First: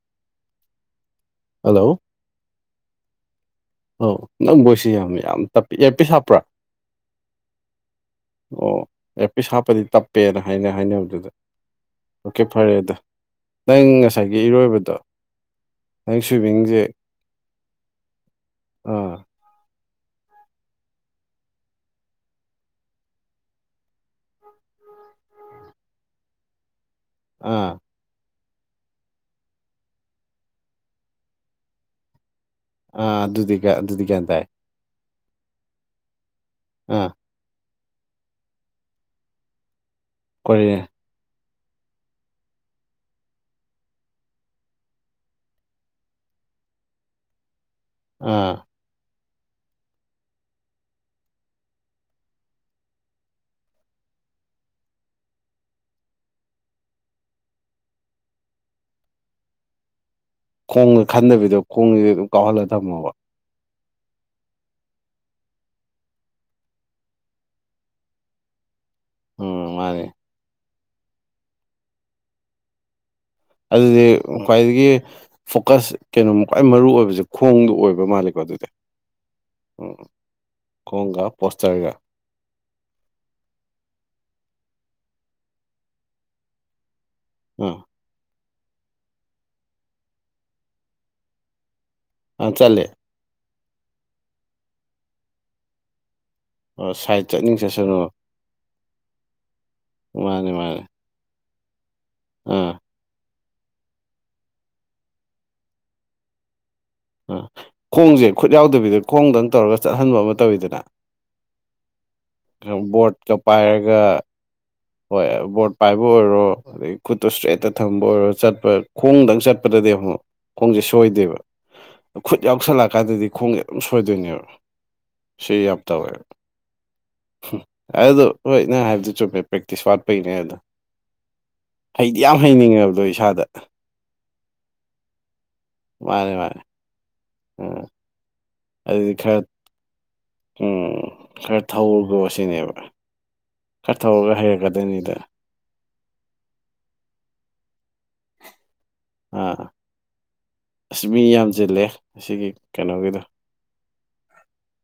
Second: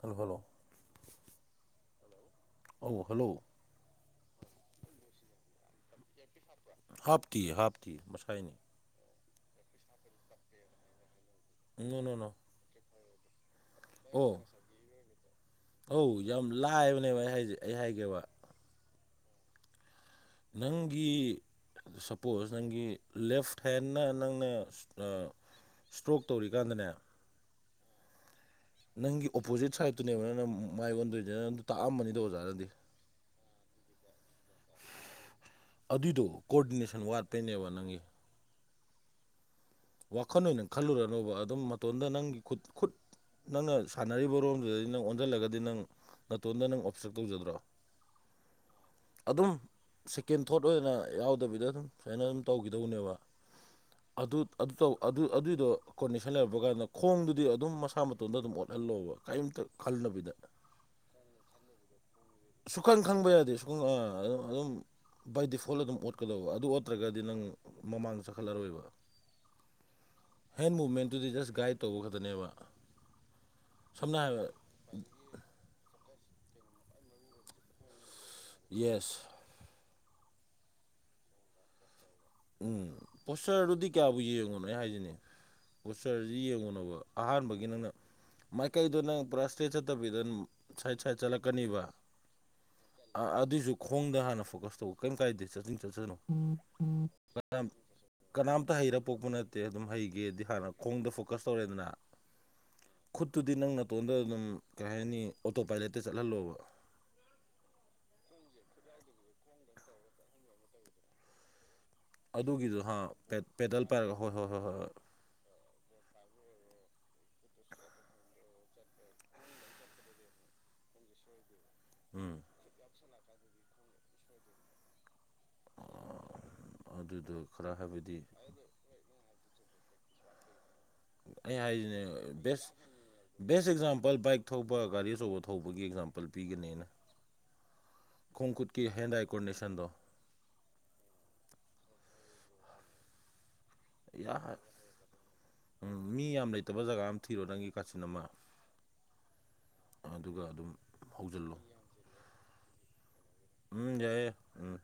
ꯍꯜꯂꫭ hello hello ꯑꯧ hello ꯑꯣ ꯅꯪ ꯃꯣꯏꯁꯤ ꯌꯥꯝ ꯌꯥꯝ ꯇꯞꯄꯤ ꯏꯔꯄꯤꯁ ꯍꯥꯞꯄꯔꯥ ꯍꯥꯞꯇꯤ ꯍꯥꯞꯇꯤ ꯃꯁꯥꯏꯅꯤ ꯑꯣ ꯑꯦꯔꯄꯤꯁ ꯍꯥꯞꯄꯗꯤ ꯇꯞꯄꯦꯅ ꯍꯥꯏꯅ ꯍꯥꯏꯅꯕꯗꯨꯗ ꯎꯝ ꯅꫭ ꯅꫭ ꯅꫭ ꯐꯔꯦ ꯑꯗꯣ ꯅꯪ ꯉꯁꯥꯏꯒꯤ ꯏꯔꯣꯏꯕꯗꯣ ꯅꯪ ꯁꯨꯏꯃꯤꯡꯁꯦ ꯂꯩꯕꯔ ꯑꯩꯍꯥꯏꯖꯦ ꯑꯩ ꯍꯥꯏꯒꯦꯕ ꯑꯥ ꯅꯪꯒꯤ ꯁꯄꯣꯁ ꯅꯪꯒꯤ ꯂꯦꯐ ꯍꯦꯟꯅ ꯅꯪꯅꯦ ꯏꯁ꯭ꯇ꯭ꫭꯛ ꯇꯧꯔꯤꯀꯥꯟꯗꯅꯦ ꯑꯥ ꯅꯪꯒꯤ ꯑꯣꯄꯣꯖꯤꯠ ꯁꯥꯏꯠꯇꯨꯅꯦꯕ ꯅꯪꯅ ꯃꯥꯏ ꯑꯣꯟꯗꯣꯏꯖꯦ ꯅꯪꯗꯨ ꯇꯥꯛꯑꯝꯃꯅꯤꯗ ꯑꯣꯖꯥꯅꯗꯤ ꯑ ꯑꯗꯨꯗꯤꯒ ꯑꯗꯨꯗꯤ ꯒ꯭ꯌꯥꯟ ꯇꯥꯏ ꯑꯗꯨꯏꯗꯣ ꯀꯣꯑꯣꯗꯤꯅꯦꯁꯟ ꯑꯥ ꯋꯥꯠꯄꯩꯅꯦꯕ ꯅꯪꯒꯤ ꯋꯥꯈꯜ ꯑꯣꯏꯅ ꯀꯣꯔꯤꯌꯥ ꯈꯜꯂꯨꯔꯅꯣꯕ ꯑꯗꯨꯝ ꯃꯇꯣꯟꯗ ꯅꯪꯒꯤ ꯈꯨꯠ ꯈꯨꯠ ꯅꯪꯅ ꯁꯥꯟꯅꯔꯤꯕ ꯔꯣꯝꯗꯨꯗꯗꯤ ꯅꯪ ꯑꯣꯟꯁꯤꯜꯂꯒꯗꯤ ꯅꯪ ꯅꯇꯣꯟꯗ ꯅꯪ ꯑꯣꯞꯖꯞ ꯇꯧꯖꯗ꯭ꯔꯣ ꯑꯥ ꯑꯗꯨꯝ ꯁꯦꯀꯦꯟ ꯊꯣꯠ ꯑꯣꯏꯅ ꯌꯥꯎꯗꯕꯤꯗ ꯑꯗꯨꯝ ꯁꯨꯃꯥꯏꯅ ꯑꯗꯨꯝ ꯇꯧꯈꯤꯗꯧꯅꯦꯕ ꯑꯗꯨ ꯑꯗꯨ ꯇꯧ ꯑꯗꯨ ꯑꯗꯨꯗꯣ ꯀꯣꯟꯅꯤꯁꯟ ꯂꯩꯕ ꯀꯥꯟꯗ ꯈꯣꯡꯗꯨꯗꯤ ꯑꯗꯨꯝ ꯃꯁꯥ ꯃꯇꯣꯟꯗ ꯑꯗꯨꯝ ꯑꯣꯠꯍꯜꯂꯣꯕ ꯀꯩꯝꯇ ꯈꯜꯂꯕꯤꯗ ꯈꯣꯡꯒ ꯈꯟꯗꯕꯤꯗꯣ ꯈꯣꯡꯖꯤ ꯑꯗꯨꯝ ꯀꯥꯎꯍꯜꯂ ꯊꯝꯃꯣꯕ ꯄꯨꯡꯑꯥ ꯑꯗꯨꯝ ꯑꯗꯨꯝ ꯕꯥꯏ ꯗꯤꯐꯣꯜꯠ ꯑꯗꯨꯝ ꯑꯣꯠꯀꯗꯧꯕ ꯑꯗꯨ ꯑꯣꯠꯇ꯭ꯔꯒꯗꯤ ꯅꯪ ꯃꯃꯥꯡꯗ ꯆꯠꯈꯠꯂꯔꯣꯏꯕ ꯎꯝ ꯃꯥꯅꯦ ꯍꯦꯟ ꯃꯨꯞꯃꯦꯟꯇꯨꯗꯤ ꯖꯁ ꯒꯥꯏꯠ ꯇꯧꯕ ꯈꯛꯇꯅꯦꯕ ꯑꯗꯨꯗꯤ ꯁꯝꯅ ꯍꯥꯏꯔꯕ ꯈ꯭ꯋꯥꯏꯗꯒꯤ ꯐꯣꯀꯁ ꯀꯩꯅꯣꯝ ꯈ꯭ꯋꯥꯏ ꯃꯔꯨ ꯑꯣꯏꯕꯖꯦ ꯈꯣꯡꯗ ꯑꯣꯏꯕ ꯃꯥꯜꯂꯦ ꯕꯗꯨꯗ ꯌꯦꯁ ꯎꯝ ꯈꯣꯡꯒ ꯄꯣꯁꯇ꯭ꯔꯒ ꯎꯝ ꯄꯣꯁꯆꯔꯗꯨꯗꯤ ꯀꯌꯥꯕꯨ ꯌꯦꯡꯉꯨꯅꯣ ꯑꯩ ꯍꯥꯏꯁꯤꯅꯦ ꯄꯣꯁꯆꯔꯁꯤ ꯌꯦꯡꯉꯨꯕ ꯑꯍꯥꯟꯕꯒꯤ ꯑꯥ ꯅꯪꯅ ꯃꯥꯏꯀꯩꯗꯣ ꯅꯪ ꯄꯨꯔꯥ ꯏꯁ꯭ꯇ꯭ꯔꯦꯠ ꯆꯠꯇꯕꯤꯗ ꯅꯪ ꯁꯥꯏꯠ ꯁꯥꯏꯠ ꯆꯠꯂꯛꯀꯅꯤꯕ ꯑꯥ ꯆꯠꯂꯦ ꯑ ꯑꯗꯨꯏꯁꯨ ꯈꯣꯡꯗ ꯍꯥꯟꯅ ꯐꯣꯀꯁ ꯇꯧꯕ ꯀꯩꯝ ꯀꯥꯏꯗꯦ ꯆꯠꯅꯤꯡ ꯆꯠꯁꯅꯣ ꯑꯣ ꯁꯥꯏꯠ ꯆꯠꯅꯤꯡ ꯃꯔꯝ ꯆꯠꯁꯅꯨ ꯀꯅꯥꯝꯇ ꯍꯩꯔ ꯄꯣꯛꯄ ꯅꯠꯇꯦ ꯑꯗꯨꯝ ꯍꯩꯒꯦꯗꯤ ꯃꯥꯅꯦ ꯍꯥꯟꯅ ꯃꯥꯅꯦ ꯈꯣꯡꯗ ꯐꯣꯀꯁ ꯇꯧꯔꯦꯗꯅ ꯑꯥ ꯈꯨꯠꯇꯨꯗꯤ ꯅꯪ ꯅꯥꯇꯣꯟꯗ ꯑꯗꯨꯝ ꯀꯩ ꯍꯥꯏꯅꯤ ꯑꯣꯇꯣ ꯄꯥꯏꯂꯦꯠꯇ ꯆꯠꯍꯜꯂꯣꯕ ꯑꯥ ꯈꯣꯡꯖꯦ ꯈꯨꯠ ꯌꯥꯎꯗꯕꯤꯗ ꯈꯣꯡꯗꯪ ꯇꯧꯔꯒ ꯆꯠꯍꯟꯕ ꯑꯃ ꯇꯧꯋꯤꯗꯅ ꯑꯗꯨꯒꯤꯗꯨ ꯍꯥꯥ ꯄꯦꯠ ꯄꯦꯗꯜ ꯄꯥꯏꯔꯒ ꯍꯣꯏ ꯍꯣꯏ ꯍꯣꯏ ꯍꯣꯏ ꯍꯣꯏ ꯍꯣꯏ ꯕꯣꯠ ꯄꯥꯏꯕ ꯑꯣꯏꯔꯣ ꯑꯗꯩ ꯈꯨꯠꯇꯣ ꯏꯁꯇ꯭ꯔꯦꯠꯇ ꯊꯝꯕ ꯑꯣꯏꯔꯣ ꯆꯠꯄ ꯈꯣꯡꯗꯪ ꯆꯠꯄꯗꯗꯤ ꯑꯃꯨꯛ ꯈꯣꯡꯖꯦ ꯁꯣꯏꯗꯦꯕ ꯈꯨꯠ ꯎꯝ ꯌꯥꯎꯁꯜꯂꯛꯑꯀꯥꯟꯗꯗꯤ ꯈꯣꯡꯖꯦ ꯑꯗꯨꯝ ꯁꯣꯏꯗꯣꯏꯅꯦꯕ ꯁꯤ ꯌꯥꯝ ꯇꯧꯋꯦ ꯑꯗꯨꯗꯣ ꯈꯔ ꯍꯥꯏꯕꯗꯤ ꯑꯗꯨꯗꯣ ꯍꯣꯏ ꯅꯪ ꯍꯥꯏꯕꯗꯣ ꯆꯨꯝꯃꯦ ꯄ꯭ꯔꯦꯛꯇꯤꯁ ꯋꯥꯠꯄꯩꯅꯦ ꯑꯗꯨ ꯑꯩꯅ ꯍꯥꯏꯖꯤꯅꯦ ꯕꯦꯠꯁ ꯍꯩꯅꯤꯡꯉꯕꯗꯣ ꯏꯁꯥꯗ ꯕꯦꯁ ꯑꯦꯛꯖꯥꯝꯄꯜ ꯕꯥꯏꯛ ꯊꯧꯕ ꯒꯥꯔꯤ ꯑꯆꯧꯕ ꯊꯧꯕꯒꯤ ꯑꯦꯛꯖꯥꯝꯄꯜ ꯃꯥꯅꯦ ꯃꯥꯅꯦ ꯄꯤꯒꯅꯤ ꯑꯩꯅ ꯎꯝ ꯈꯣꯡꯈꯨꯠ ꯑꯗꯨꯗꯤ ꯈꯔ ꯎꯝ ꯈꯔ ꯊꯧꯔꯨꯒꯣ ꯁꯤꯅꯦꯕ ꯈꯔ ꯊꯧꯔꯒ ꯌꯥ ꯍꯩꯔꯛꯀꯗꯣꯏꯅꯤꯗꯥ ꯎꯝ ꯃꯤ ꯌꯥꯝ ꯂꯩꯇꯕ ꯖꯒꯥ ꯑꯃ ꯊꯤꯔꯣ ꯅꯪꯒꯤ ꯀꯥꯆꯤꯟ ꯑꯃ ꯍꯥ ꯑ ꯑꯗꯨꯒ ꯑꯗꯨꯝ ꯑꯁ ꯃꯤ ꯌꯥꯝ ꯍꯧꯖꯤꯜꯂꯣ ꯆꯤꯜꯂꯦ ꯑꯁꯤꯒꯤ ꯀꯩꯅꯣꯒꯤꯗꯣ ꯎꯝ ꯌꯥꯏꯌꯦ ꯎꯝ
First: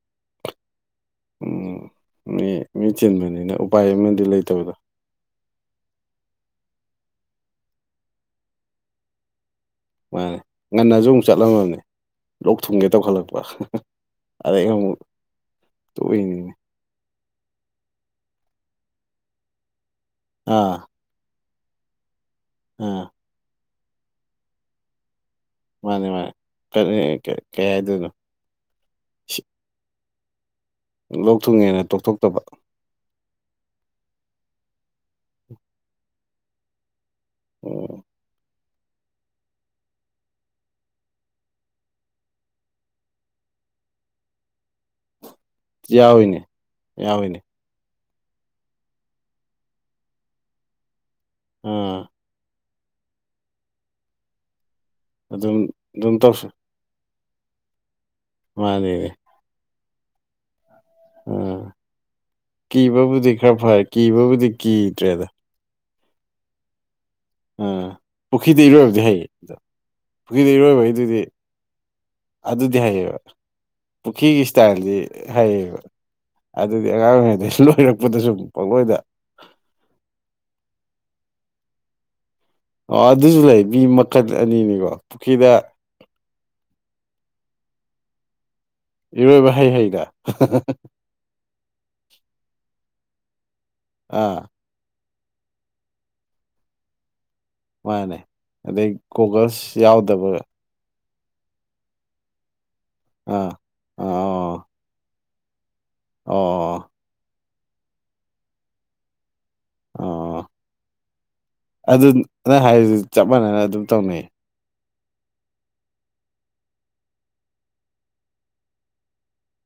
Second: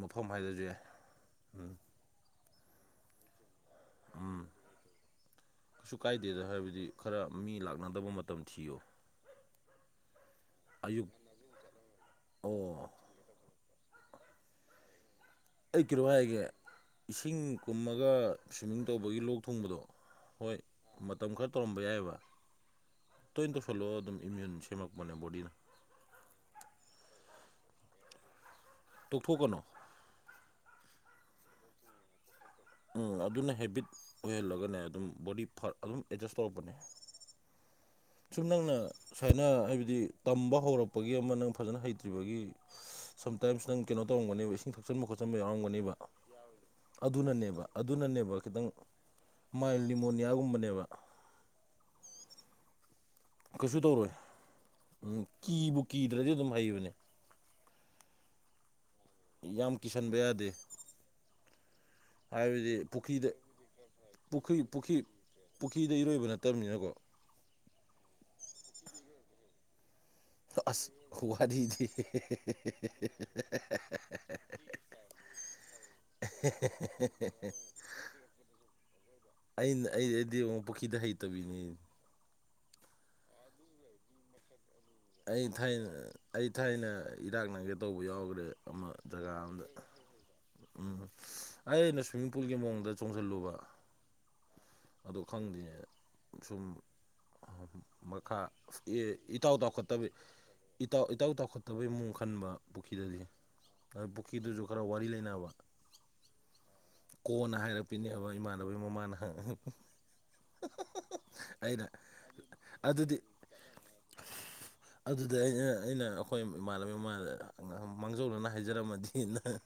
ꯃꯐꯝ ꯍꯥꯏꯗꯁꯨ ꯌꯥꯏ ꯎꯝ ꯃꯤ ꯃꯤ ꯆꯤꯟꯕꯅꯤꯅ ꯎꯄꯥꯏ ꯑꯃꯗꯤ ꯂꯩꯇꯕꯗꯣ ꯀꯩꯁꯨ ꯀꯥꯏꯗꯦꯗ ꯍꯥꯏꯕꯗꯤ ꯈꯔ ꯃꯤ ꯂꯥꯛꯅꯗꯕ ꯃꯇꯝ ꯊꯤꯌꯨ ꯃꯥꯅꯦ ꯉꯟꯅꯖꯨ ꯑꯃꯨꯛ ꯆꯠꯂꯝꯃꯕꯅꯤ ꯑꯣ ꯂꯣꯛ ꯊꯨꯡꯒꯦ ꯇꯧꯈꯠꯂꯛꯄ ꯑꯗꯩ ꯑꯃꯨꯛ ꯑꯩ ꯀꯤꯔꯣ ꯍꯥꯏꯒꯦ ꯇꯣꯛꯏꯅꯤꯅꯦ ꯏꯁꯤꯡ ꯀꯨꯝꯃꯒ ꯁ꯭ꯋꯤꯝꯃꯤꯡ ꯇꯧꯕꯒꯤ ꯂꯣꯛ ꯊꯨꯡꯕꯗꯣ ꯍꯣꯏ ꯑꯥ ꯃꯇꯝ ꯈꯔ ꯇꯧꯔꯝꯕ ꯌꯥꯏꯑꯕ ꯎꯝ ꯇꯣꯏꯅ ꯇꯧꯁꯤꯜꯂꯣ ꯑꯗꯨꯝ ꯏꯃ꯭ꯌꯨꯟ ꯁꯦꯝꯃꯛꯄꯅꯦ ꯕꯣꯗꯤꯅ ꯃꯥꯅꯦ ꯃꯥꯅꯦ ꯀꯩ ꯍꯥꯏꯗꯣꯏꯅꯣ ꯇꯣꯛꯊꯣꯛꯀꯅꯣ ꯂꯣꯛ ꯊꯨꯡꯉꯦꯅ ꯇꯣꯛꯊꯣꯛꯇꯕ ꯎꯝ ꯑꯗꯨꯅ ꯍꯦꯕꯤꯠ ꯑꯣꯏꯍꯜꯂꯒꯅꯦ ꯑꯗꯨꯝ ꯕꯣꯗꯤ ꯐꯛ ꯑꯗꯨꯝ ꯑꯦꯠꯖꯁ ꯇꯧꯔꯛꯄꯅꯦ ꯑꯣ ꯁꯨꯝ ꯅꯪꯅ ꯁꯨꯃꯥꯏꯅ ꯍꯥꯏꯕꯗꯤ ꯇꯝꯕ ꯍꯧꯔꯛꯄꯒꯤ ꯑꯃ ꯅꯪ ꯐꯖꯅ ꯍꯩꯇ꯭ꯔꯤꯕꯒꯤ ꯁꯝꯇꯥꯏꯝꯁ ꯅꯪ ꯀꯩꯅꯣ ꯇꯧꯔꯝꯒꯅꯦꯕ ꯏꯁꯤꯡ ꯊꯛꯆꯟꯕ ꯈꯣꯠꯆꯟꯕ ꯌꯥꯎꯔꯝꯒꯅꯦꯕ ꯌꯥꯎꯏꯅꯦ ꯌꯥꯎꯏꯅꯦ ꯑꯗꯨꯅꯅꯦꯕ ꯑꯗꯨꯅꯅꯦꯕ ꯈꯤꯇꯪ ꯃꯥꯏꯜ ꯂꯤꯃꯣꯅꯤꯌꯥꯒꯨꯝꯕꯅꯦꯕ ꯑꯣ ꯀꯩꯁꯨ ꯇꯧꯔꯣꯏ ꯑꯗꯨꯝ ꯀꯤꯕꯨ ꯀꯤꯗ꯭ꯔꯗꯤ ꯇꯧꯁꯤ ꯑꯗꯨꯝ ꯍꯩꯕꯅꯦ ꯃꯥꯟꯅꯦꯃꯤ ꯌꯥꯝ ꯀꯤꯁꯟꯕ ꯌꯥꯗꯦ ꯑꯥ ꯍꯥꯏꯕꯗꯤ ꯀꯤꯕꯕꯨꯗꯤ ꯄꯨꯈ꯭ꯔꯤꯗ ꯈꯔ ꯐꯔꯦ ꯀꯤꯕꯕꯨꯗꯤ ꯄꯨꯈ꯭ꯔꯤ ꯄꯨꯈ꯭ꯔꯤ ꯀꯤꯗ꯭ꯔꯦꯗ ꯄꯨꯈ꯭ꯔꯤꯗ ꯏꯔꯣꯏꯕ ꯅꯠꯇꯕꯅꯤꯅꯀꯣ ꯎꯝ ꯄꯨꯈ꯭ꯔꯤꯗ ꯏꯔꯣꯏꯕꯗꯤ ꯍꯩꯌꯦ ꯄꯨꯈ꯭ꯔꯤꯗ ꯑꯁ ꯏꯔꯣꯏꯕꯩꯗꯨꯗꯤ ꯋꯥꯔꯤꯗꯤ ꯑꯗꯨꯗꯤ ꯍꯩꯌꯦꯕ ꯄꯨꯈ꯭ꯔꯤꯒꯤ ꯁ꯭ꯇꯥꯏꯜꯗꯤ ꯍꯩꯌꯦꯕ ꯑꯗꯨꯒꯤ ꯑꯉꯥꯡ ꯑꯣꯏꯔꯤꯉꯩꯗꯁꯨ ꯂꯣꯏꯔꯛꯄꯗ ꯁꯨꯝ ꯄꯡꯂꯣꯏꯗ ꯑꯩꯅ ꯑꯩ ꯑꯩꯗꯤ ꯑꯃꯨꯛ ꯄꯨꯈꯤꯗ ꯍꯩꯇꯕꯤꯅꯤ ꯑꯣ ꯑꯗꯨꯁꯨ ꯂꯩ ꯃꯤ ꯃꯈꯜ ꯑꯅꯤꯅꯤꯀꯣ ꯑꯩ ꯄꯨꯈ꯭ꯔꯤꯗ ꯊꯥꯏꯅ ꯑꯩ ꯊꯥꯏꯅ ꯏꯔꯥꯛꯅꯒꯦ ꯇꯧꯕ ꯌꯥꯎꯒꯔꯦ ꯏꯔꯣꯏꯕ ꯍꯩ ꯍꯩꯗ ꯎꯝ ꯑꯩꯅ ꯁ꯭ꯋꯤꯝꯃꯤꯡ ꯄꯨꯜꯒꯤ ꯃꯑꯣꯡꯗ ꯆꯣꯡꯖꯜꯂꯨꯕ ꯑꯥ ꯑꯗꯣ ꯈꯪꯗꯦꯅꯦ ꯁꯨꯝ ꯃꯥꯅꯦ ꯃꯈꯥ ꯑꯗꯩ ꯏꯇꯥꯎ ꯒꯣꯒꯜꯁ ꯇꯥꯎꯈꯠꯇꯕꯤ ꯌꯥꯎꯗꯕ ꯏꯇꯥꯎ ꯏꯇꯥꯎ ꯇꯥꯎꯈꯠꯇꯕꯩ ꯃꯑꯣꯡ ꯈꯟꯕ ꯄꯨꯈ꯭ꯔꯤꯗꯗꯤ ꯑꯥ ꯑꯗꯨ ꯄꯨꯈ꯭ꯔꯤꯗꯨꯁꯨ ꯑꯥ ꯈꯔ ꯋꯥꯔꯤ ꯂꯩꯅꯕ ꯑꯣ ꯀꯣꯟꯅ ꯍꯥꯏꯔꯛꯄꯤꯅꯦꯕ ꯏꯃꯥꯟꯅꯕꯩ ꯃꯃꯥꯅ ꯑꯣ ꯑꯩꯅ ꯑꯗꯨ ꯅꯪ ꯍꯥꯏꯔꯤꯗꯨꯗꯤ ꯑꯗꯨꯗꯤ ꯆꯞ ꯃꯥꯟꯅꯅ ꯑꯗꯨꯝ ꯇꯧꯅꯩ ꯑꯗꯨꯗ ꯑꯩꯅ ꯑꯩꯅ ꯑꯈꯣꯏ ꯏꯃꯥꯟꯅꯕꯩ ꯃꯃꯥꯗ ꯃꯥꯡꯖꯧꯅꯅ ꯍꯥꯏꯖꯔꯝꯃꯗꯤꯅ [inaudible]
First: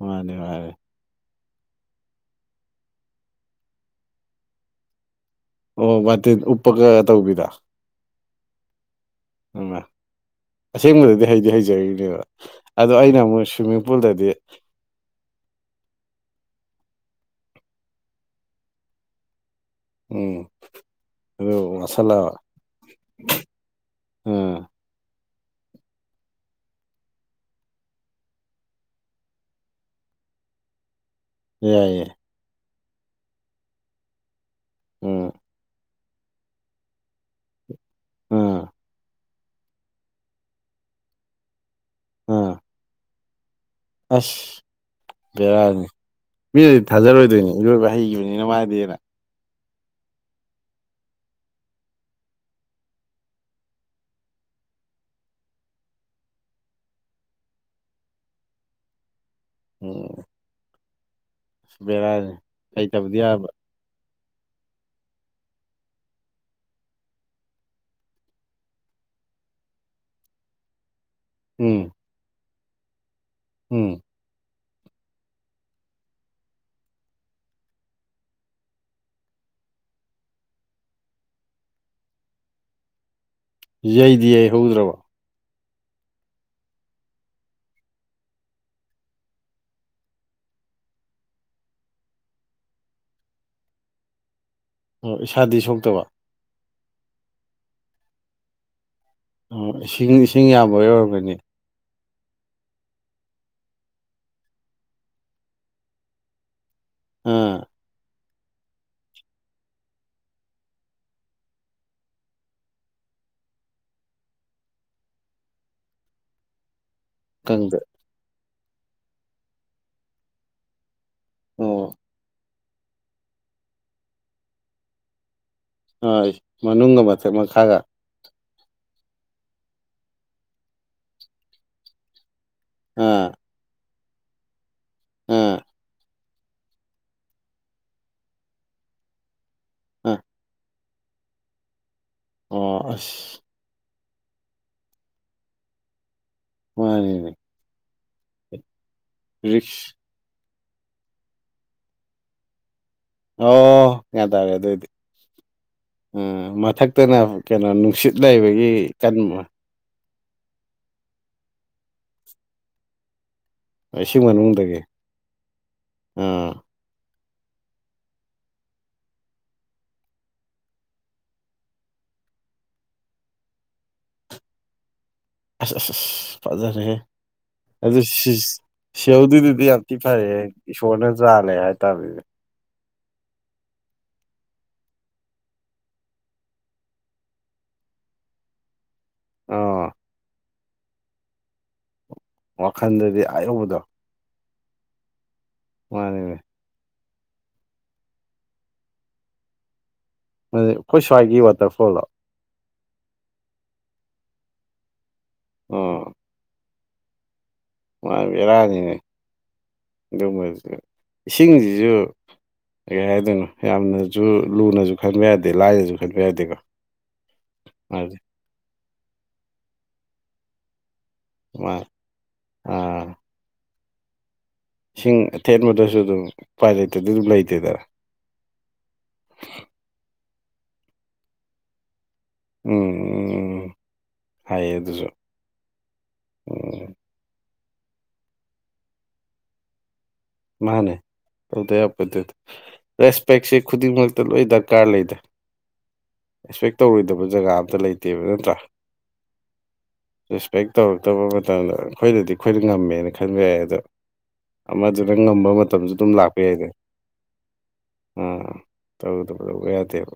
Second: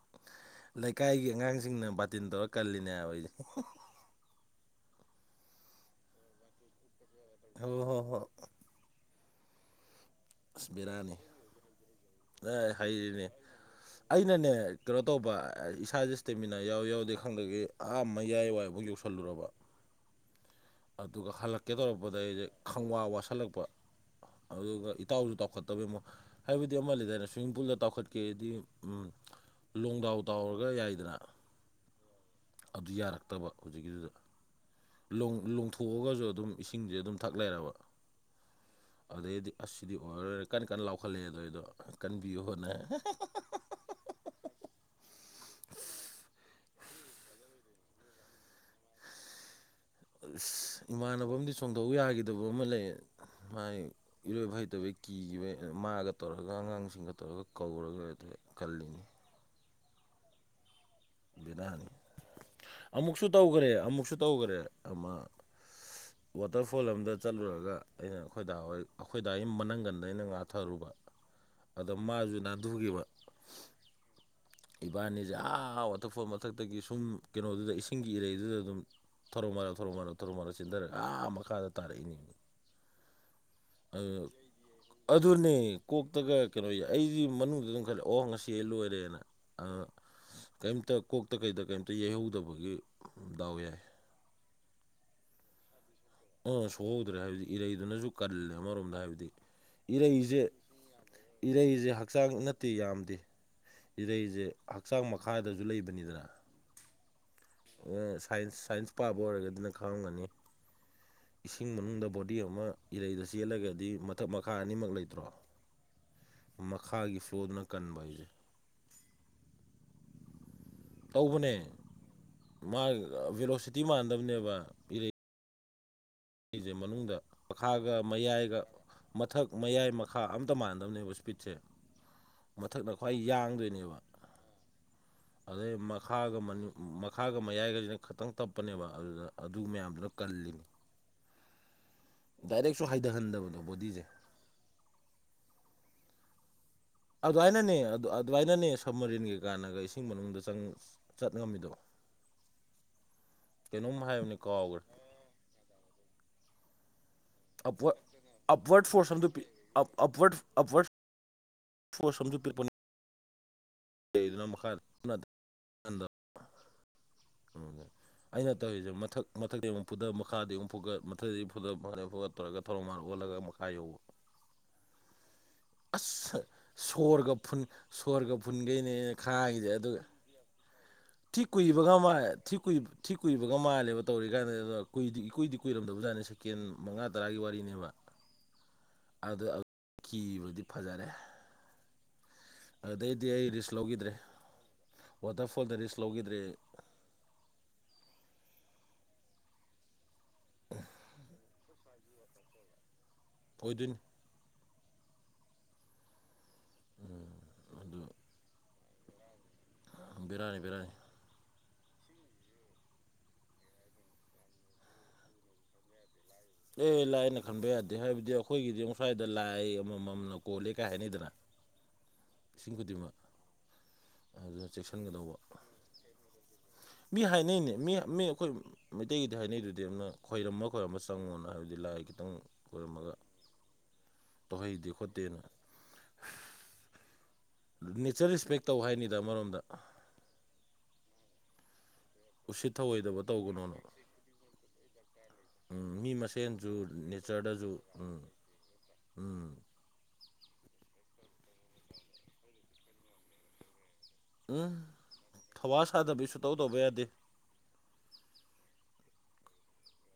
ꯃꯥꯟꯅꯦ ꯃꯥꯟꯅꯦ ꯀꯥꯏꯒꯤ ꯑꯉꯥꯡꯁꯤꯡꯅ ꯕꯥꯇꯤꯟ ꯇꯧꯔ ꯀꯜꯂꯤꯅꯦ ꯍꯥꯏꯕ ꯑꯩꯁꯦ ꯑꯣ ꯕꯥꯇꯤꯟ ꯎꯄꯒ ꯇꯧꯕꯤꯗꯣ ꯍꯣ ꯍꯣ ꯍꯣ [unintelligible] ꯑꯁ ꯕꯦꯔꯥꯅꯤ ꯑꯁꯦꯡꯕꯗꯗꯤ ꯍꯩꯗꯤ ꯍꯩꯖꯔꯤꯅꯦꯕ ꯑꯦ ꯑꯗꯣ ꯑꯩꯅ ꯍꯩꯔꯤꯅꯦ ꯑꯃꯨꯛ ꯁ꯭ꯋꯤꯝꯃꯤꯡ ꯄꯨꯜꯗꯗꯤ ꯑꯩꯅꯅꯦ ꯀꯩꯅꯣ ꯇꯧꯕ ꯏꯁꯥꯥꯁꯦ ꯁ꯭ꯇꯦꯃꯤꯅꯥ ꯌꯥꯎꯋꯤ ꯌꯥꯎꯗꯦ ꯈꯪꯗꯒꯩ ꯑꯥ ꯃꯌꯥꯏ ꯋꯥꯏꯕꯣꯛ ꯌꯧꯁꯜꯂꯨꯔꯕ ꯎꯝ ꯑꯗꯨꯒ ꯑꯗꯨ ꯍꯜꯂꯛꯀꯦ ꯇꯧꯔꯛꯄꯗ ꯋꯥꯠꯁꯜꯂꯕ ꯑꯩꯁꯦ ꯈꯪꯋꯥ ꯋꯥꯠꯁꯤꯜꯂꯛꯄ ꯎꯝ ꯑꯗꯨꯒ ꯏꯇꯥꯎꯁꯨ ꯇꯥꯎꯈꯠꯇꯕꯩ ꯃ ꯍꯥꯏꯕꯗꯤ ꯑꯃ ꯂꯩꯗꯥꯌꯅꯦ ꯁ꯭ꯋꯤꯃꯤꯡ ꯄꯨꯜꯗ ꯇꯥꯎꯈꯠꯀꯦꯗꯤ ꯎꯝ ꯂꯣꯡꯗꯥꯎ ꯇꯥꯎꯔꯒ ꯌꯥꯏꯗꯅ ꯌꯥꯏꯌꯦ ꯑꯗꯨ ꯌꯥꯔꯛꯇꯕ ꯍꯧꯖꯤꯛꯀꯤꯗꯨꯗ ꯎꯝ ꯂꯣꯡ ꯂꯣꯡ ꯊꯣꯛꯑꯒꯁꯨ ꯑꯗꯨꯝ ꯏꯁꯤꯡꯁꯦ ꯑꯗꯨꯝ ꯊꯛ ꯂꯩꯔꯕ ꯎꯝ ꯑꯗꯩꯗꯤ ꯑꯁ ꯁꯤꯗꯤ ꯑꯣꯏꯔꯔꯣꯏ ꯀꯟꯅ ꯀꯟꯅ ꯂꯥꯎꯈꯠꯂꯛꯑꯦꯗꯣ ꯑꯩꯗꯣ ꯎꯝ ꯀꯟꯕꯤꯌꯣꯅ ꯑꯁ ꯕꯦꯔꯥꯅꯤ ꯃꯤꯅꯗꯤ ꯊꯥꯖꯔꯣꯏꯗꯨꯏꯅꯤ ꯏꯔꯣꯏꯕ ꯍꯩꯈꯤꯕꯅꯤꯅ ꯃꯥꯗꯤꯅ ꯑꯁ ꯏꯃꯥꯟꯅꯕꯃꯗꯤ ꯆꯣꯡꯗꯧ ꯌꯥꯈꯤꯗꯕ ꯑꯃ ꯂꯩꯌꯦ ꯃꯥꯥꯏ ꯏꯔꯣꯏꯕ ꯍꯩꯇꯕꯩ ꯀꯤꯈꯤꯕꯩ ꯃꯥꯒ ꯇꯧꯔꯒ ꯑꯉꯥꯡꯁꯤꯡꯒ ꯇꯧꯔꯒ ꯀꯧꯔꯒ [unintelligible] ꯀꯜꯂꯤꯅꯤ ꯑꯣ ꯕꯦꯔꯥꯅꯤ ꯍꯩꯇꯕꯗꯤ ꯑꯃꯨꯛꯁꯨ ꯌꯥꯕ ꯇꯧꯒ꯭ꯔꯦ ꯑꯃꯨꯛꯁꯨ ꯇꯧꯒ꯭ꯔꯦ ꯑꯃ [inaudible] ꯋꯥꯇꯔꯐꯣꯜ ꯑꯝꯗ ꯆꯠꯂꯨꯔꯒ ꯑꯩꯅ ꯈꯣꯏꯗꯥ ꯍꯣꯏ ꯈꯣꯏꯗꯥꯒꯤ ꯃꯅꯪꯒꯟꯗ ꯑꯩꯅ ꯉꯥꯊꯔꯨꯕ ꯎꯝ ꯑꯗ ꯃꯥꯁꯨ ꯅꯥꯟꯊꯨꯒꯤꯕ ꯎꯝ ꯏꯕꯥꯅꯤꯁꯦ ꯑꯥ ꯋꯥꯇꯔꯐꯣꯜ ꯃꯊꯛꯇꯒꯤ ꯁꯨꯝ ꯀꯩꯅꯣꯗꯨꯗ ꯏꯁꯤꯡꯒꯤ ꯏꯔꯩꯗꯨꯗ ꯗꯨꯝ ꯊꯧꯛ ꯃꯔꯥꯜ ꯊꯧꯔꯣ ꯃꯔꯥꯜ ꯊꯔꯧ ꯃꯔꯜ ꯆꯤꯟꯊꯔꯒ ꯃꯈꯥꯗ ꯇꯥꯔꯛꯏꯅꯦꯅꯤ ꯌꯩꯗꯤ ꯌꯩꯍꯧꯗ꯭ꯔꯕ ꯑꯗꯨꯅꯦ ꯀꯣꯛꯇꯒ ꯀꯩꯅꯣ ꯑꯩꯁꯤ ꯃꯅꯨꯡꯗ ꯑꯗꯨꯝ ꯈꯜꯂꯦ ꯑꯣ ꯉꯁꯤ ꯂꯣꯏꯔꯦꯅ ꯀꯩꯝꯇ ꯀꯣꯛꯇ ꯀꯩꯗ ꯀꯔꯤꯝꯇ ꯌꯩꯍꯧꯗꯕꯒꯤ ꯗꯥꯎ ꯌꯥꯏ ꯑꯣ ꯏꯁꯥꯗꯤ ꯁꯣꯛꯇꯕ ꯑꯥ ꯁꯣꯛꯍꯧꯗ꯭ꯔꯦ ꯍꯥꯏꯕꯗꯤ ꯏꯔꯩꯗꯨꯅꯁꯨ ꯀꯜꯂꯦ ꯑꯃꯔꯣꯝꯗ ꯍꯥꯏꯕꯗꯤ ꯑꯣ ꯏꯁꯤꯡ ꯏꯔꯩꯁꯦ ꯏꯁꯤꯡ ꯌꯥꯝꯕꯩ ꯑꯣꯏꯔꯝꯒꯅꯤ ꯏꯔꯩꯁꯦ ꯍꯛꯆꯥꯡ ꯅꯠꯇꯦ ꯌꯥꯝꯗꯦ ꯏꯔꯩꯁꯦ ꯍꯛꯆꯥꯡ ꯃꯈꯥꯗꯁꯨ ꯂꯩꯕꯅꯤꯗꯅ ꯎꯝ ꯁꯥꯏꯟꯁ ꯁꯥꯏꯟꯁ ꯄꯥꯕ ꯑꯣꯏꯔꯒꯗꯤꯅ ꯈꯪꯉꯝꯒꯅꯤ ꯏꯁꯤꯡ ꯃꯅꯨꯡꯗ ꯕꯣꯗꯤ ꯑꯃ ꯏꯔꯩꯗ ꯆꯦꯜꯂꯒꯗꯤ ꯃꯊꯛ ꯃꯈꯥ ꯑꯅꯤꯃꯛ ꯂꯩꯇ꯭ꯔꯣ [inaudible] ꯃꯈꯥꯒꯤ ꯁꯣꯗꯅ ꯀꯪꯗ ꯀꯟꯕ ꯍꯥꯏꯁꯦ ꯇꯧꯕꯅꯦ ꯑꯣ ꯃꯥ ꯚꯦꯂꯣꯁꯤꯇꯤ ꯃꯥꯟꯅꯗꯕꯅꯦꯕ ꯏꯔꯩ ꯍꯣꯏ ꯑꯩꯁꯦ ꯃꯅꯨꯡꯗ ꯄꯈꯥꯒ ꯃꯌꯥꯏꯒ ꯃꯊꯛ ꯃꯌꯥꯏ ꯃꯈꯥ ꯑꯝꯇ ꯃꯥꯟꯅꯗꯕꯅꯦꯕ ꯏꯁ꯭ꯄꯤꯠꯁꯦ ꯃꯊꯛꯛꯇ ꯈ꯭ꯋꯥꯏ ꯑꯥ ꯌꯥꯡꯗꯣꯏꯅꯦꯕ ꯑꯥ ꯑꯗꯩ ꯃꯈꯥꯒ ꯃꯈꯥꯒ ꯃꯌꯥꯏꯒꯁꯤꯅ ꯈꯇꯪ ꯇꯞꯄꯅꯦꯕ ꯑꯗꯨꯗ ꯑꯗꯨ ꯃꯌꯥꯝꯗꯨꯅ ꯑꯥ ꯀꯜꯂꯤꯅꯤ ꯑꯣ ꯗꯥꯏꯔꯦꯛꯁꯨ ꯑꯁ ꯍꯥꯏꯊꯍꯟꯗꯕꯗꯣ ꯕꯣꯗꯤꯁꯦ ꯃ ꯑꯗꯨꯃꯥꯏꯅꯅꯦ ꯑꯗꯨ ꯑꯗꯨꯃꯥꯏꯅꯅꯦ ꯁꯕ ꯃꯔꯤꯟꯒꯤ ꯀꯥꯟꯅꯒ ꯔꯤꯛꯁ ꯏꯁꯤꯡ ꯃꯅꯨꯡꯗ ꯆꯪ ꯆꯠ ꯉꯝꯃꯤꯗꯣ ꯑꯣ ꯀꯩꯅꯣꯝ ꯌꯥ꯭ꯟ ꯍꯥꯏꯕꯅꯦ ꯇꯥꯔꯦ ꯀꯥꯎꯈ꯭ꯔꯦ ꯑꯗꯨꯑꯣꯏꯗꯤ ꯎꯝ ꯃꯊꯛꯇꯅ ꯀꯩꯅꯣ ꯅꯨꯡꯁꯤꯠ ꯂꯩꯕꯒꯤ ꯀꯟꯕ ꯑꯞꯋꯔ ꯑꯋꯔ ꯐꯣꯔ ꯁꯨ ꯄꯤꯔꯄꯅꯤ ꯏꯁꯤꯡ ꯃꯅꯨꯡꯗꯒꯤꯗꯒꯤ ꯑꯥ ꯑꯗ ꯑꯩꯅ ꯇꯧꯔꯤꯁꯦ ꯃꯊꯛ ꯃꯊꯛꯇ ꯑꯃꯨꯛ ꯐꯨꯊ ꯃꯈꯥꯗꯤ ꯑꯃꯨꯛ ꯐꯨꯀꯠ ꯃꯊꯛꯇ ꯑꯃꯨ ꯐꯨꯊ ꯃꯈ ꯐꯨꯀꯠꯠꯇꯧꯔꯒ ꯊꯧꯔꯝ ꯃꯥꯥꯟꯜ ꯑꯣꯜꯂꯒ ꯍꯥꯏꯌꯨ [unintelligible] ꯑꯁ ꯑꯁ ꯑꯁ ꯐꯖꯔꯦꯍꯦ ꯁꯣꯔꯒ ꯐꯨꯟ ꯑꯗꯨ ꯁꯣꯔꯒ ꯐꯨꯟꯈꯩꯅꯦꯅ ꯁꯦꯧꯗꯨꯗꯨꯗꯤ ꯈꯥꯡꯉꯤꯁꯦ ꯌꯥꯝ ꯊꯤ ꯑꯗꯨꯒ ꯐꯔꯦ ꯁꯣꯅꯦ ꯊꯤ ꯆꯂ ꯍꯥꯏ ꯀꯨꯏꯕꯒ ꯊꯤ ꯀꯨꯏ ꯊꯤ ꯀꯨꯏꯕꯒ ꯃꯥꯜꯂꯦꯕ ꯇꯧꯔꯤ ꯀꯗ ꯀꯨꯏꯗꯤ ꯏꯀꯨꯏꯗꯤ ꯀꯨꯏꯔꯝꯗꯕꯖꯥꯠꯅꯤꯛ ꯇꯀꯦꯟ ꯃꯉꯥ ꯇꯔꯥꯒꯤ ꯋꯥꯔꯤꯅꯦꯕ [inaudible] ꯑꯗ ꯑꯥ ꯀꯤꯕꯗꯤ ꯐꯖꯔꯦ ꯋꯥꯈꯜꯗꯗꯤ ꯑꯗꯨꯗꯩꯗꯤ ꯑꯩ ꯔꯤꯁ ꯑꯌꯧꯕꯗꯣ ꯂꯧꯈꯤꯗ꯭ꯔꯦ ꯋꯥꯇꯔꯐꯣꯜꯗ ꯔꯤꯛꯁ ꯃꯥꯅꯤꯅꯦ ꯂꯧꯈꯤꯗ꯭ꯔꯦ ꯑꯩꯈꯣꯏ ꯁ꯭ꯋꯥꯏꯒꯤ ꯋꯥꯇꯔꯐꯣꯜꯗꯣ ꯑꯣꯏꯗꯣꯏꯅꯤ ꯎꯝ ꯎꯝ ꯃꯥꯕꯔꯥꯅꯤꯅꯦ ꯑꯗꯨꯝꯕ ꯕꯦꯔꯥꯅꯤ ꯕꯦꯔꯥꯅꯤ ꯏꯁꯤꯡꯁꯤꯁꯨ ꯀꯩ ꯍꯥꯏꯗꯣꯏꯅꯣ ꯌꯥꯝꯅꯁꯨ ꯂꯨꯅꯁꯨ ꯈꯟꯕ ꯌꯥꯗꯦ ꯂꯥꯏꯅꯁꯨ ꯈꯟꯕ ꯌꯥꯗꯦꯀꯣ ꯑꯦ ꯂꯥꯏ ꯑꯅ ꯈꯟꯕ ꯌꯥꯗꯦ ꯃꯥꯗꯤ ꯍꯥꯏꯕꯗꯤ ꯑꯩꯈꯣꯏꯒꯤꯗꯤ ꯑꯃ ꯁ꯭ꯋꯥꯏꯗ ꯂꯥꯏ ꯑꯃꯃꯝꯅ ꯀꯣꯜꯂꯦ ꯀꯥꯏ ꯍꯥꯏꯅꯩꯗꯅ ꯋꯥ ꯁꯤꯡꯒꯨꯗꯤꯃꯥ ꯑꯗꯨ ꯏꯁꯤꯡ ꯆꯦꯛꯁꯤꯟꯒꯗꯧꯕ ꯑꯊꯦꯟꯕꯗꯁꯨ ꯑꯗꯨꯝ ꯎꯄꯥꯏ ꯂꯩꯇꯗꯤ ꯃꯤ ꯑꯗꯨꯝ ꯍꯥꯏꯅꯩꯅꯦ ꯂꯩꯇꯦꯗꯅ ꯃꯤ ꯃꯤ ꯑꯩꯈꯣꯏ ꯃꯩꯇꯩꯒꯤꯗꯤ ꯍꯥꯏꯅꯩꯗꯨꯗꯤ ꯑꯃꯅ ꯈꯣꯏꯔꯝꯕ ꯈꯣꯏꯔꯝꯕ ꯆꯪꯉꯣꯅ ꯍꯥꯏꯕꯗꯤ ꯂꯥꯏ ꯈꯤꯇꯪ ꯎꯝ ꯈꯣꯏꯔꯝꯃꯒ ꯎꯝ ꯍꯥꯏꯌꯦ ꯇꯧꯍꯩꯗꯦ ꯑꯗꯨꯁꯨ ꯈꯣꯠꯇꯦꯅ ꯎꯝ ꯅꯦꯆꯔ ꯔꯦꯁꯄꯦꯛ ꯇꯧ ꯍꯥꯏꯅꯤꯗ ꯑꯃꯔꯣꯝꯗ ꯃꯥꯅꯦ ꯇꯧꯗ ꯌꯥꯄꯗꯨ ꯎꯁꯤꯠ ꯊꯑꯣꯏꯗꯕ ꯔꯦꯁꯄꯦꯛꯁꯦ ꯇꯧꯒꯅꯣꯅ ꯈꯨꯗꯤꯡꯃꯛꯇ ꯂꯣꯏ ꯗꯔꯀꯥꯔ ꯂꯩꯗꯦ ꯎꯝ ꯃꯤ ꯃꯁꯦꯟꯁꯨ ꯅꯦꯆꯔꯗꯁꯨ ꯑꯝꯇ ꯎꯝ ꯂꯩꯇꯦꯕ ꯎꯝ ꯔꯦꯁꯄꯦꯛ ꯇꯧꯔꯛꯇꯕ ꯃꯇꯝꯗ ꯑꯩꯈꯣꯏꯅꯗꯤ ꯑꯩꯈꯣꯏꯗ ꯉꯝꯃꯦꯅ ꯈꯟꯕ ꯌꯥꯏ ꯑꯗꯣ ꯎꯝ ꯑꯗꯨꯅ ꯉꯝꯕ ꯊꯧꯋꯥ ꯃꯇꯝꯁꯨ ꯑꯗꯨꯝ ꯁꯥꯗꯕꯤ ꯂꯥꯛꯄ ꯁꯨꯇꯧ ꯌꯥꯏꯅꯦ ꯇꯧꯕ ꯌꯥꯗꯦ ꯎꯝ ꯇꯧꯗꯕꯗꯧꯕ ꯌꯥꯗꯦꯕ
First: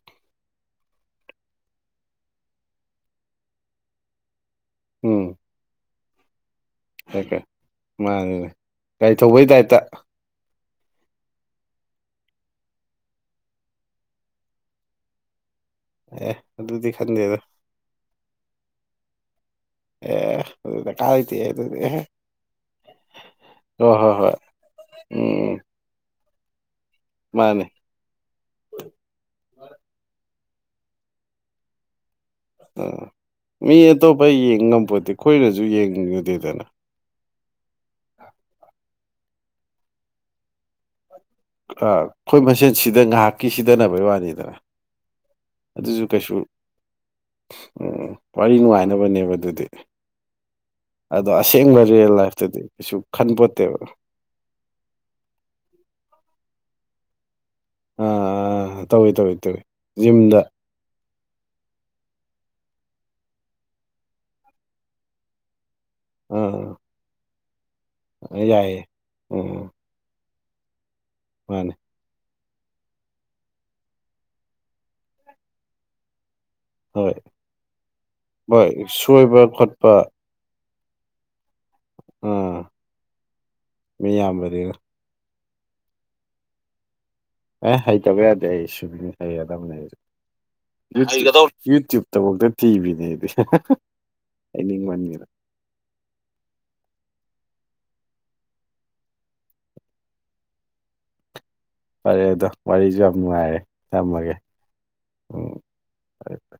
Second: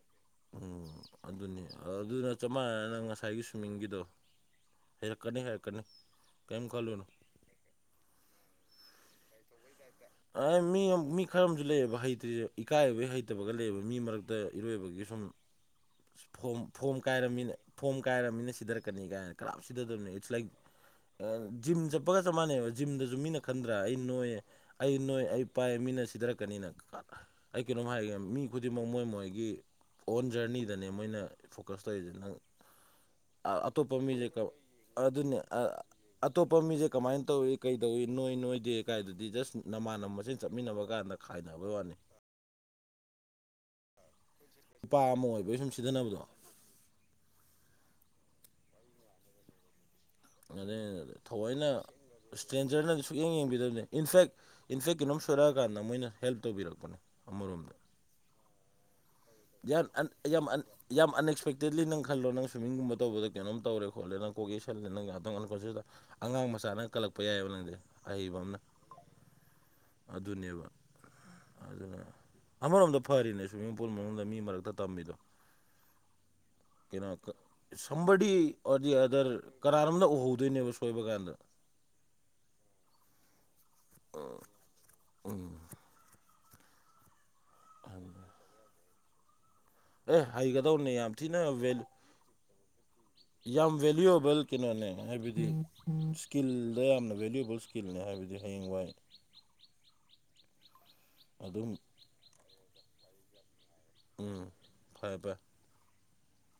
ꯑꯣ ꯑꯗꯨꯅꯤ ꯑꯗꯨꯅ ꯆꯞ ꯃꯥꯟꯅꯅ ꯉꯁꯥꯏꯒꯤ ꯁ꯭ꯋꯤꯝꯃꯤꯡꯒꯤꯗꯣ ꯎꯝ ꯍꯥꯏꯩꯔꯛꯀꯅꯤ ꯍꯥꯏꯔꯛꯀꯅꯤ ꯀꯔꯤꯝ ꯈꯜꯂꯨꯅꯣ ꯃꯥꯅꯦꯅꯦ ꯒꯥꯥꯏ ꯊꯧꯕꯩ ꯗꯥꯏꯇ ꯃꯤ ꯃꯤ ꯈꯔ ꯑꯃꯁꯨ ꯂꯩꯑꯕ ꯍꯩꯇ꯭ꯔꯤꯁꯦ ꯏꯀꯥꯏꯕꯒꯤ ꯍꯩꯇꯕꯒ ꯂꯩꯑꯕ ꯃꯤ ꯃꯔꯛꯇ ꯏꯔꯣꯏꯕꯒꯤ ꯁꯨꯝ ꯑꯦ ꯐꯣꯝ ꯑꯗꯨꯗꯤ ꯐꯣꯝ ꯈꯟꯗꯦꯗ ꯀꯥꯏꯃꯤꯅ ꯐꯣꯝ ꯀꯥꯏꯔꯕꯃꯤꯅ ꯁꯤꯊꯔꯛꯀꯅꯤ ꯀꯥꯏꯅ ꯀꯔꯝ ꯁꯤꯊꯗꯕꯅꯤ ꯏꯠꯁ ꯑꯦ ꯂꯥꯏꯛ ꯑꯗꯨ ꯗꯔꯀꯥꯔ ꯂꯩꯇꯦ ꯑꯗꯨꯗꯤ ꯖꯤꯝ ꯑꯦ ꯆꯠꯄꯒ ꯆꯞ ꯃꯥꯟꯅꯩꯕ ꯖꯤꯝꯗꯁꯨ ꯃꯤꯅ ꯈꯟꯗ꯭ꯔꯥ ꯑꯩ ꯍꯣꯏ ꯍꯣꯏ ꯍꯣꯏ ꯅꯣꯏꯌꯦ ꯑꯩ ꯅꯣꯏ ꯑꯩ ꯎꯝ ꯄꯥꯏ ꯃꯤꯅ ꯁꯤꯙꯔꯛꯀꯅꯤꯅ ꯑꯩ ꯃꯥꯅꯦ ꯀꯩꯅꯣꯝ ꯍꯥꯏꯒꯦ ꯃꯤ ꯈꯨꯗꯤꯡꯃꯛ ꯃꯣꯏ ꯃꯣꯏꯒꯤ ꯑꯣꯟ ꯖꯔꯅꯤ ꯁꯤꯗꯅꯦ ꯃꯣꯏꯅ ꯐꯣꯀꯁ ꯇꯧꯔꯤꯁꯤ ꯅꯪ ꯑꯥ ꯃꯤ ꯑꯇꯣꯞꯄ ꯃꯤꯁꯦ ꯌꯦꯡ ꯉꯝꯄꯣꯠꯇꯦ ꯑꯩꯈꯣꯏꯅꯁꯨ ꯑꯇꯣꯞꯄ ꯌꯦꯡꯅꯤꯡꯉꯨꯗꯦꯗꯅ ꯃꯤꯁꯦ ꯀꯃꯥꯏꯅ ꯇꯧꯏ ꯀꯩ ꯇꯧꯏ ꯅꯣꯏ ꯅꯣꯏꯗꯦ ꯀꯥꯏꯗꯨꯗꯤ ꯖꯁ ꯅꯃꯥꯟꯅ ꯃꯁꯦꯟ ꯆꯠꯃꯤꯟꯅꯕ ꯀꯥꯟꯗ ꯈꯥꯏꯅꯕꯩ ꯋꯥꯅꯤ ꯑꯩꯈꯣꯏ ꯃꯁꯦꯟ ꯁꯤꯗ ꯉꯥꯏꯍꯥꯛꯀꯤ ꯁꯤꯗꯅꯕꯩ ꯋꯥꯅꯤꯗꯅ ꯅꯨꯄꯥ ꯑꯃ ꯑꯣꯏꯕꯒꯤ ꯁꯨꯝ ꯑꯗꯨꯁꯨ ꯁꯤꯖꯤꯟꯅꯕꯗꯣ ꯀꯩꯁꯨ ꯎꯝ ꯋꯥꯔꯤ ꯅꯨꯡꯉꯥꯏꯅꯕꯅꯦꯕ ꯑꯗꯨꯗꯤ ꯑꯗꯨ ꯑꯗꯣ ꯊꯑꯣꯏꯅ ꯑꯁꯦꯡꯕ ꯔꯤꯌꯦꯜ ꯂꯥꯏꯐꯇꯗꯤ ꯀꯩꯁꯨ ꯏꯁꯇ꯭ꯔꯦꯟꯖꯔꯅꯗꯤ ꯁꯨꯛꯌꯦꯡ ꯈꯟꯄꯣꯠꯇꯦꯕ ꯌꯦꯡꯕꯤꯗꯕꯅꯦ ꯏꯟꯐꯦꯛ ꯏꯟꯐꯦꯛ ꯀꯟꯣꯝ ꯁꯣꯏꯔꯛꯑꯀꯥꯟꯗ ꯃꯣꯏꯅ ꯍꯦꯜꯞ ꯇꯧꯕꯤꯔꯛꯄꯅꯦ ꯑꯃꯔꯣꯝꯗ ꯑꯥ ꯇꯧꯋꯤ ꯇꯧꯋꯤ ꯇꯧꯋꯤ ꯌꯥꯝꯟꯟ ꯖꯤꯝꯗ ꯌꯥꯝꯝ ꯌꯥꯝ ꯑꯟꯑꯁꯄꯛꯇꯦꯗꯂꯤ ꯅꯪ ꯈꯜꯣ ꯅꯪ꯭ꯋꯤꯝꯡꯒꯨꯝꯕ ꯇꯧꯕꯗ ꯀꯩꯅꯣꯝꯧꯦ ꯈꯣꯠꯂ ꯅꯪ ꯀꯣꯀꯦ ꯁꯂꯦ ꯅꯪ ꯉꯇꯪ ꯑꯟꯀꯁꯤꯗ ꯑꯉꯥꯡ ꯑꯥ ꯃꯆꯥ ꯅꯪ ꯀꯜꯂꯛꯄ ꯌꯥꯏꯑꯕ ꯅꯪꯗꯤ ꯍꯍꯩꯕ ꯑꯃꯅ ꯌꯥꯏꯌꯦ ꯎꯝ ꯑꯗꯨꯅꯦꯕ ꯃꯥꯅꯦ ꯑꯗꯨꯅ ꯑꯃꯔꯣꯝꯗ ꯐꯔꯤꯅꯦ ꯁ꯭ꯋꯤꯃꯤꯡ ꯄꯨꯜ ꯃꯅꯨꯡꯗ ꯃꯤ ꯃꯔꯛꯇ ꯇꯝꯃꯤꯗꯣ ꯀꯩꯅꯣ ꯍꯣꯏ ꯁꯝꯕꯗꯤ ꯍꯣꯏ ꯑꯣꯏꯔꯗꯤ ꯑꯗꯔ ꯁꯣꯏꯕ ꯈꯣꯠꯄ ꯀꯅꯥꯔꯣꯝꯗ ꯎꯍꯧꯗꯣꯏꯅꯦꯕ ꯁꯣꯏꯕ ꯀꯥꯟꯗ ꯑꯥ ꯃꯤ ꯑ ꯌꯥꯝꯕꯅꯤꯅ ꯎꯝ ꯑꯦ ꯍꯩꯇꯕ ꯌꯥꯗꯦ ꯑꯩ ꯁꯨꯕꯤ ꯍꯩꯒꯗꯕꯅꯦ ꯑꯩ ꯑꯦ ꯍꯩꯒꯗꯧꯅꯦ ꯌꯥꯝ ꯊꯤꯅ ꯌꯨꯇ꯭ꯌꯨꯕꯇꯐꯥꯎꯗ ꯊꯤꯕꯤꯅꯦ ꯑꯩꯗꯤ ꯌꯥꯝ ꯚꯦꯂꯨꯑꯕꯜ ꯀꯦꯩꯅꯣꯅꯦ ꯍꯩꯅꯤꯡꯃꯟꯗꯅ ꯍꯥꯏꯕꯗꯤ ꯏꯁꯀꯤꯜꯗ ꯌꯥꯝꯅ ꯚꯦꯂꯨꯑꯦꯕꯜ ꯏꯁꯀꯤꯜꯅꯦ ꯍꯥꯏꯕꯗꯤ ꯍꯌꯦꯡꯋꯥꯏ ꯑꯗꯨꯝ ꯐꯔꯦ ꯑꯗꯣ ꯋꯥꯔꯤꯁꯨ ꯌꯥꯝ ꯅꯨꯡꯉꯥꯏꯔꯦ ꯊꯝꯃꯒꯦ ꯎꯝ ꯐꯔꯦ ꯐꯔꯦ ꯎꯝ ꯐꯔꯦ ꯐꯔꯦ